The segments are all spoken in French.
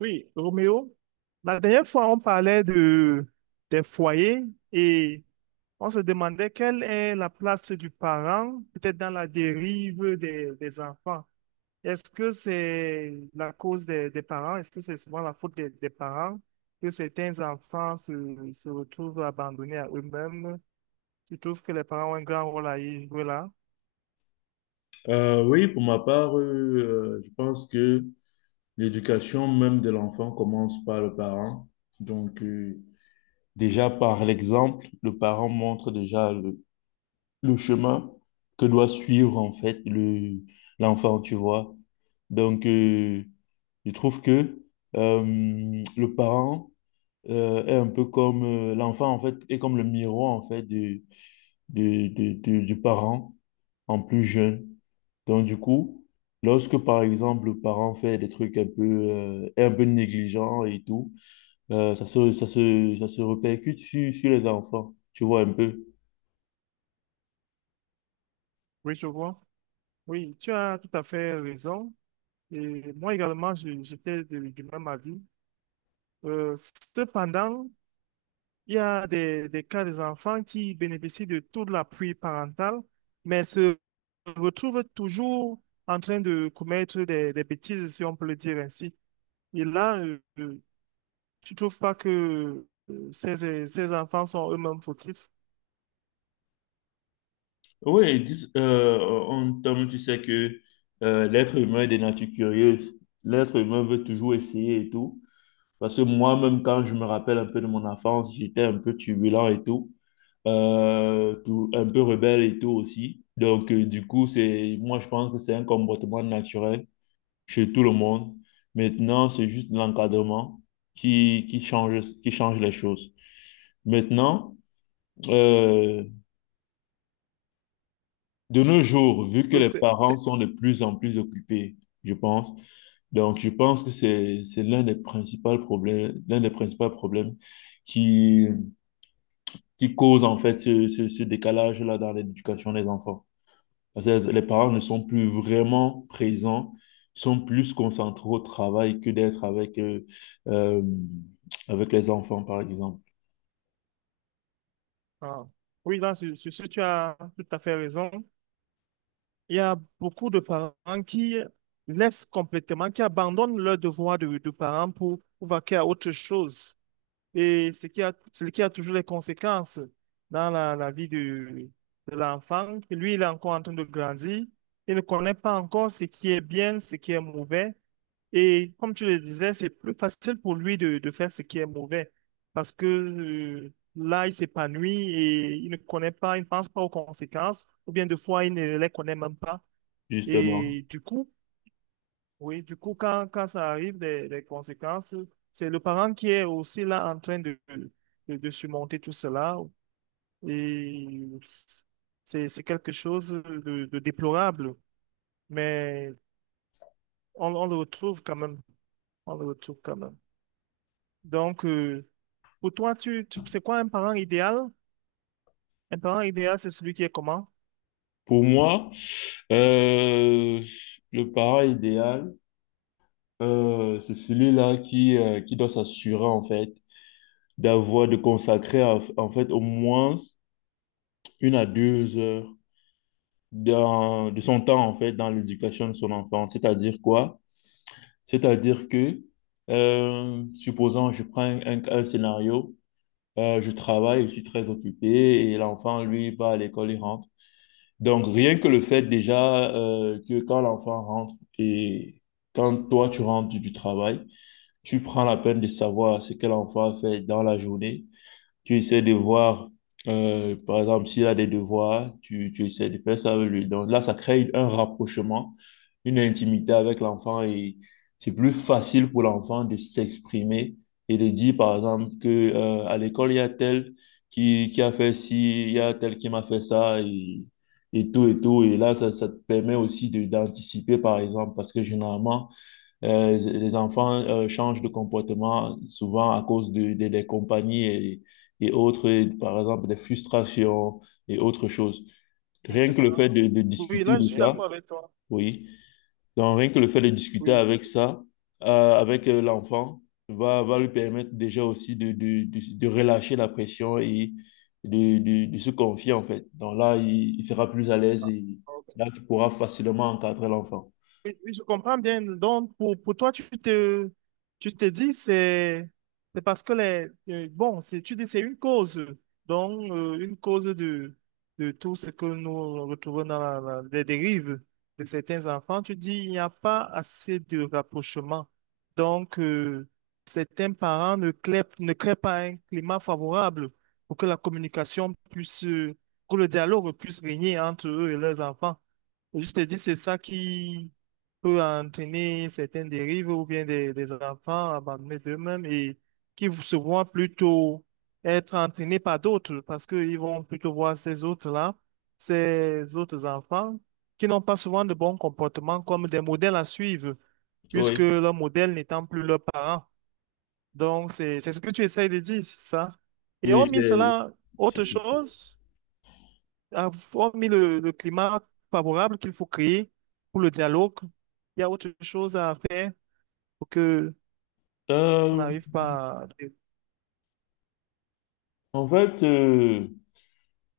Oui, Roméo, la dernière fois, on parlait des foyers et on se demandait quelle est la place du parent, peut-être dans la dérive des enfants. Est-ce que c'est la cause des parents? Est-ce que c'est souvent la faute des parents que certains enfants se retrouvent abandonnés à eux-mêmes? Tu trouves que les parents ont un grand rôle à y jouer là? Oui, pour ma part, je pense que l'éducation même de l'enfant commence par le parent. Donc, déjà par l'exemple, le parent montre déjà le chemin que doit suivre en fait l'enfant, tu vois. Donc, je trouve que euh, le parent est un peu comme l'enfant en fait, est comme le miroir en fait du parent en plus jeune. Donc, du coup, lorsque, par exemple, le parent fait des trucs un peu négligents et tout, ça se répercute sur les enfants, tu vois un peu. Oui, je vois. Oui, tu as tout à fait raison. Et moi également, j'étais du même avis. Cependant, il y a des cas des enfants qui bénéficient de tout l'appui parental, mais se retrouvent toujours en train de commettre des bêtises, si on peut le dire ainsi. Et là, tu trouves pas que ces enfants sont eux-mêmes fautifs? Oui, ils disent, en termes, tu sais que l'être humain est des natures curieuses. L'être humain veut toujours essayer et tout. Parce que moi-même, quand je me rappelle un peu de mon enfance, j'étais un peu turbulent et tout. Tout, un peu rebelle et tout aussi. Donc, du coup, moi, je pense que c'est un comportement naturel chez tout le monde. Maintenant, c'est juste l'encadrement qui change les choses. Maintenant, euh, de nos jours, vu que Oui, les parents sont de plus en plus occupés, je pense, donc je pense que c'est l'un des principaux problèmes, l'un des principaux problèmes qui, qui cause en fait ce décalage-là dans l'éducation des enfants. Parce que les parents ne sont plus vraiment présents, sont plus concentrés au travail que d'être euh, avec les enfants, par exemple. ah. Oui, là, sur ce, tu as tout à fait raison. Il y a beaucoup de parents qui laissent complètement, qui abandonnent leur devoir de parents pour vaquer à autre chose. Et ce qui a toujours des conséquences dans la vie de l'enfant. Lui, il est encore en train de grandir. Il ne connaît pas encore ce qui est bien, ce qui est mauvais. Et comme tu le disais, c'est plus facile pour lui de faire ce qui est mauvais parce que là, il s'épanouit et il ne connaît pas, il ne pense pas aux conséquences ou bien des fois, il ne les connaît même pas. Justement, Et du coup, oui, du coup, quand ça arrive, les conséquences, c'est le parent qui est aussi là en train de surmonter tout cela. Et c'est quelque chose de déplorable, mais on le retrouve quand même. On le retrouve quand même. Donc, pour toi, c'est quoi un parent idéal? Un parent idéal, c'est celui qui est comment? pour moi, euh, le parent idéal, c'est celui-là qui doit s'assurer, en fait, de consacrer, au moins 1 à 2 heures de son temps, en fait, dans l'éducation de son enfant. C'est-à-dire quoi? C'est-à-dire que, supposons, je prends un scénario, je travaille, je suis très occupé et l'enfant, lui, va à l'école, il rentre. Donc, rien que le fait déjà que quand l'enfant rentre et quand toi, tu rentres du travail, tu prends la peine de savoir ce que l'enfant a fait dans la journée. Tu essaies de voir, par exemple, s'il a des devoirs, tu essaies de faire ça avec lui. Donc là, ça crée un rapprochement, une intimité avec l'enfant et c'est plus facile pour l'enfant de s'exprimer et de dire, par exemple, que, à l'école, il y a tel qui a fait ci, il y a tel qui m'a fait ça et tout et tout. Et là, ça te permet aussi d'anticiper, par exemple, parce que généralement, les enfants changent de comportement souvent à cause des compagnies et autres, et par exemple des frustrations et autres choses. Oui, c'est Rien que ça. le fait de Oui, discuter là, je de suis ça, d'accord avec toi. oui. Donc rien que le fait de discuter Oui. avec ça, avec l'enfant, va lui permettre déjà aussi de relâcher la pression et de se confier en fait. Donc là, il sera plus à l'aise et là, tu pourras facilement encadrer l'enfant. Oui, oui, je comprends bien. Donc, pour toi, tu te dis, c'est parce que bon, tu dis, c'est une cause. Donc, une cause de tout ce que nous retrouvons dans les dérives de certains enfants. Tu dis, il n'y a pas assez de rapprochement. Donc, certains parents ne créent pas un climat favorable pour que la communication puisse, pour que le dialogue puisse régner entre eux et leurs enfants. Et je te dis, c'est ça qui, peut entraîner certaines dérives ou bien des enfants abandonnés d'eux-mêmes et qui se voient plutôt être entraînés par d'autres parce qu'ils vont plutôt voir ces autres-là, ces autres enfants qui n'ont pas souvent de bons comportements comme des modèles à suivre puisque Oui, leur modèle n'étant plus leurs parents. Donc, c'est ce que tu essayes de dire, c'est ça. Et oui. hormis cela, autre c'est- chose? Ah, hormis le climat favorable qu'il faut créer pour le dialogue, il y a autre chose à faire pour que on Euh, n'arrive pas à... En fait, euh,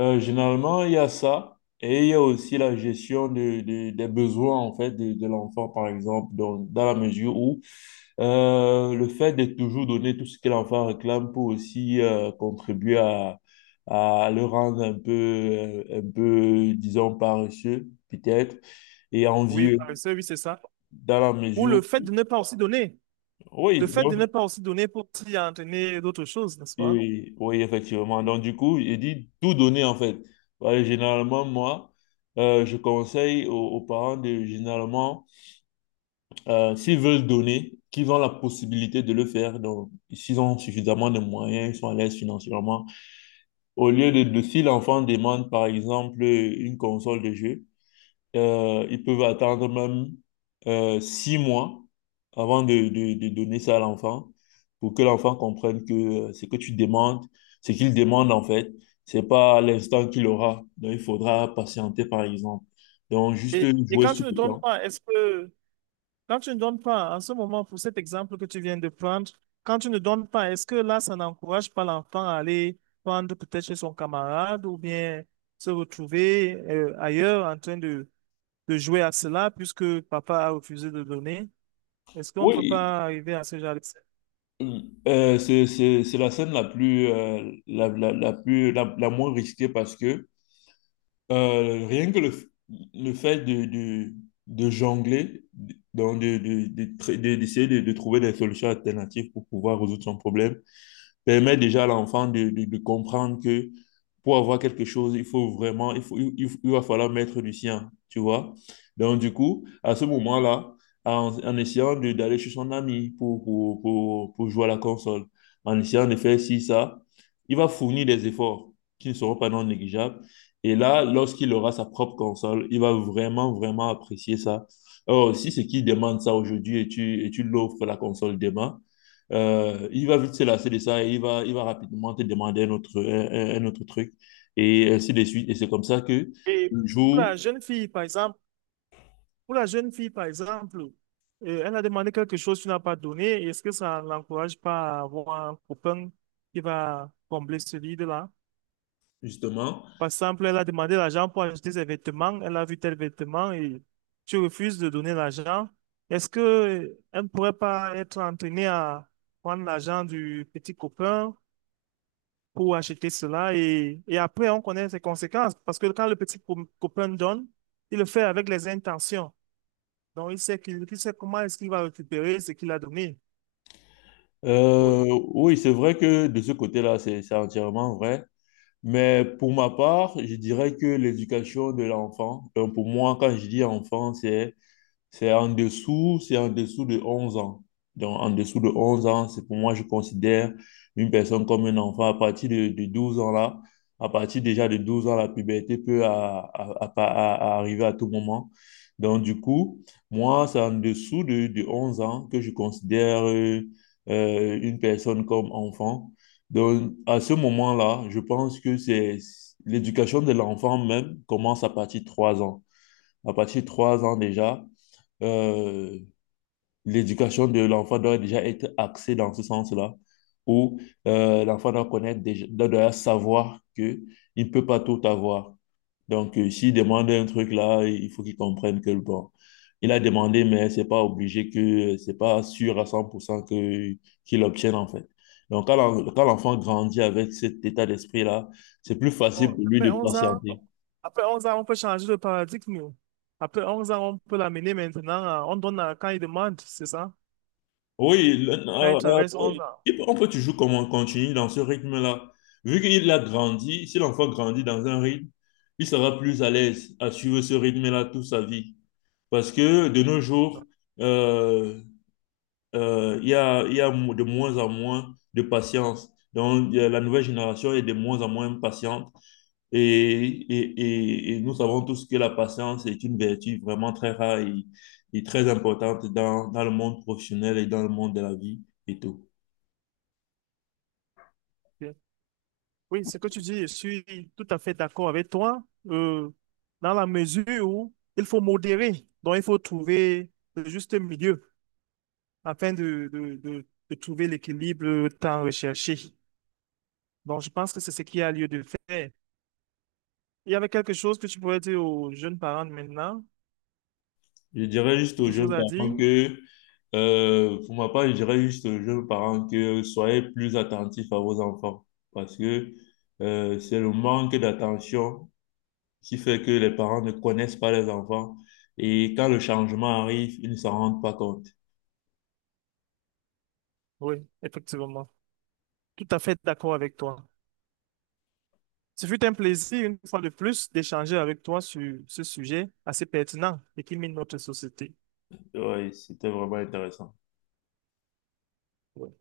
euh, généralement, il y a ça et il y a aussi la gestion des besoins en fait de l'enfant, par exemple, dans la mesure où le fait de toujours donner tout ce que l'enfant réclame peut aussi contribuer à le rendre un peu, disons, paresseux, peut-être, et Oui, envieux, paresseux, oui, c'est ça. dans la Ou mesure le fait où... de ne pas aussi donner. Le Oui, fait de ne pas aussi donner pour t'y entraîner d'autres choses, n'est-ce pas? oui, oui, effectivement. Donc, du coup, j'ai dit tout donner, en fait. Voilà, généralement, moi, je conseille aux parents généralement, s'ils veulent donner, qu'ils ont la possibilité de le faire. Donc, s'ils ont suffisamment de moyens, ils sont à l'aise financièrement. Au lieu si l'enfant demande, par exemple, une console de jeu, ils peuvent attendre même 6 mois avant de donner ça à l'enfant pour que l'enfant comprenne que euh, ce que tu demandes, ce qu'il demande en fait, c'est pas à l'instant qu'il aura. Donc, il faudra patienter par exemple. Donc, juste jouer Quand tu sur ne le donnes temps. pas, quand tu ne donnes pas, en ce moment, pour cet exemple que tu viens de prendre, quand tu ne donnes pas, est-ce que là, ça n'encourage pas l'enfant à aller prendre peut-être chez son camarade ou bien se retrouver ailleurs en train de jouer à cela puisque papa a refusé de donner? Est-ce qu'on ne peut Oui, pas arriver à ce genre de... c'est la scène la plus, la, la, la plus, la moins risquée parce que rien que le fait de jongler, donc d'essayer de trouver des solutions alternatives pour pouvoir résoudre son problème, permet déjà à l'enfant de comprendre que pour avoir quelque chose, il faut vraiment, il faut, il- va falloir mettre du sien, tu vois. Donc, du coup, à ce moment-là, en essayant d'aller chez son ami pour jouer à la console, en essayant de faire ci, ça, il va fournir des efforts qui ne seront pas non négligeables. Et là, lorsqu'il aura sa propre console, il va vraiment, vraiment apprécier ça. Or, si c'est qui demande ça aujourd'hui et tu l'offres la console demain, il va vite se lasser de ça et il va rapidement te demander un autre truc et ainsi de suite. Et c'est comme ça que Et le pour la jour, jeune fille, par exemple, Pour la jeune fille, par exemple, elle a demandé quelque chose, tu n'as pas donné. Est-ce que ça ne l'encourage pas à avoir un copain qui va combler ce vide-là? justement, Par exemple, elle a demandé l'argent pour acheter ses vêtements. Elle a vu tel vêtement et tu refuses de donner l'argent. Est-ce que elle ne pourrait pas être entraînée à prendre l'argent du petit copain pour acheter cela? Et après, on connaît ses conséquences. Parce que quand le petit copain donne, il le fait avec les intentions. Donc, il sait qu'il sait comment est-ce qu'il va récupérer ce qu'il a donné. euh, Oui. oui, c'est vrai que de ce côté-là, c'est entièrement vrai. Mais pour ma part, je dirais que l'éducation de l'enfant, donc pour moi, quand je dis enfant, c'est en dessous de 11 ans. Donc, en dessous de 11 ans, c'est pour moi, je considère une personne comme un enfant. À partir de 12 ans là, à partir déjà de 12 ans, la puberté peut arriver à tout moment. Donc, du coup, moi, c'est en dessous de 11 ans que je considère une personne comme enfant. Donc, à ce moment-là, je pense que c'est l'éducation de l'enfant même commence à partir de 3 ans. À partir de 3 ans déjà, euh, l'éducation de l'enfant doit déjà être axée dans ce sens-là, où l'enfant doit connaître déjà, doit déjà savoir que il ne peut pas tout avoir. Donc, s'il demande un truc là, il faut qu'il comprenne que bon, il a demandé, mais c'est pas obligé que c'est pas sûr à 100% que qu'il obtienne en fait. Donc, quand l'enfant grandit avec cet état d'esprit-là, c'est plus facile Bon, pour lui de patienter. après 11 ans, on peut changer de paradigme. Oui. Après 11 ans, on peut l'amener maintenant. On donne quand il demande, c'est ça? Oui, Quand il traverse euh, 11. Oui, on peut toujours comme on continue dans ce rythme-là. Vu qu'il a grandi, si l'enfant grandit dans un rythme, il sera plus à l'aise à suivre ce rythme-là toute sa vie. Parce que de nos onze jours, ans. euh, il y a de moins en moins de patience. Donc, la nouvelle génération est de moins en moins patiente. Et, et, et nous savons tous que la patience est une vertu vraiment très rare et très importante dans le monde professionnel et dans le monde de la vie et tout. Ok. Oui, ce que tu dis, je suis tout à fait d'accord avec toi. euh, Dans la mesure où il faut modérer. Donc, il faut trouver le juste milieu afin de trouver l'équilibre tant recherché. Donc, je pense que c'est ce qui a lieu de faire. Il y avait quelque chose que tu pourrais dire aux jeunes parents de maintenant? Je dirais juste aux Quelque chose jeunes à parents dire? que, pour ma part, je dirais juste aux jeunes parents que soyez plus attentifs à vos enfants parce que c'est le manque d'attention qui fait que les parents ne connaissent pas les enfants et quand le changement arrive, ils ne s'en rendent pas compte. Oui, effectivement. Tout à fait d'accord avec toi. Ce fut un plaisir, une fois de plus, d'échanger avec toi sur ce sujet assez pertinent et qui mine notre société. Ouais, c'était vraiment intéressant. Oui.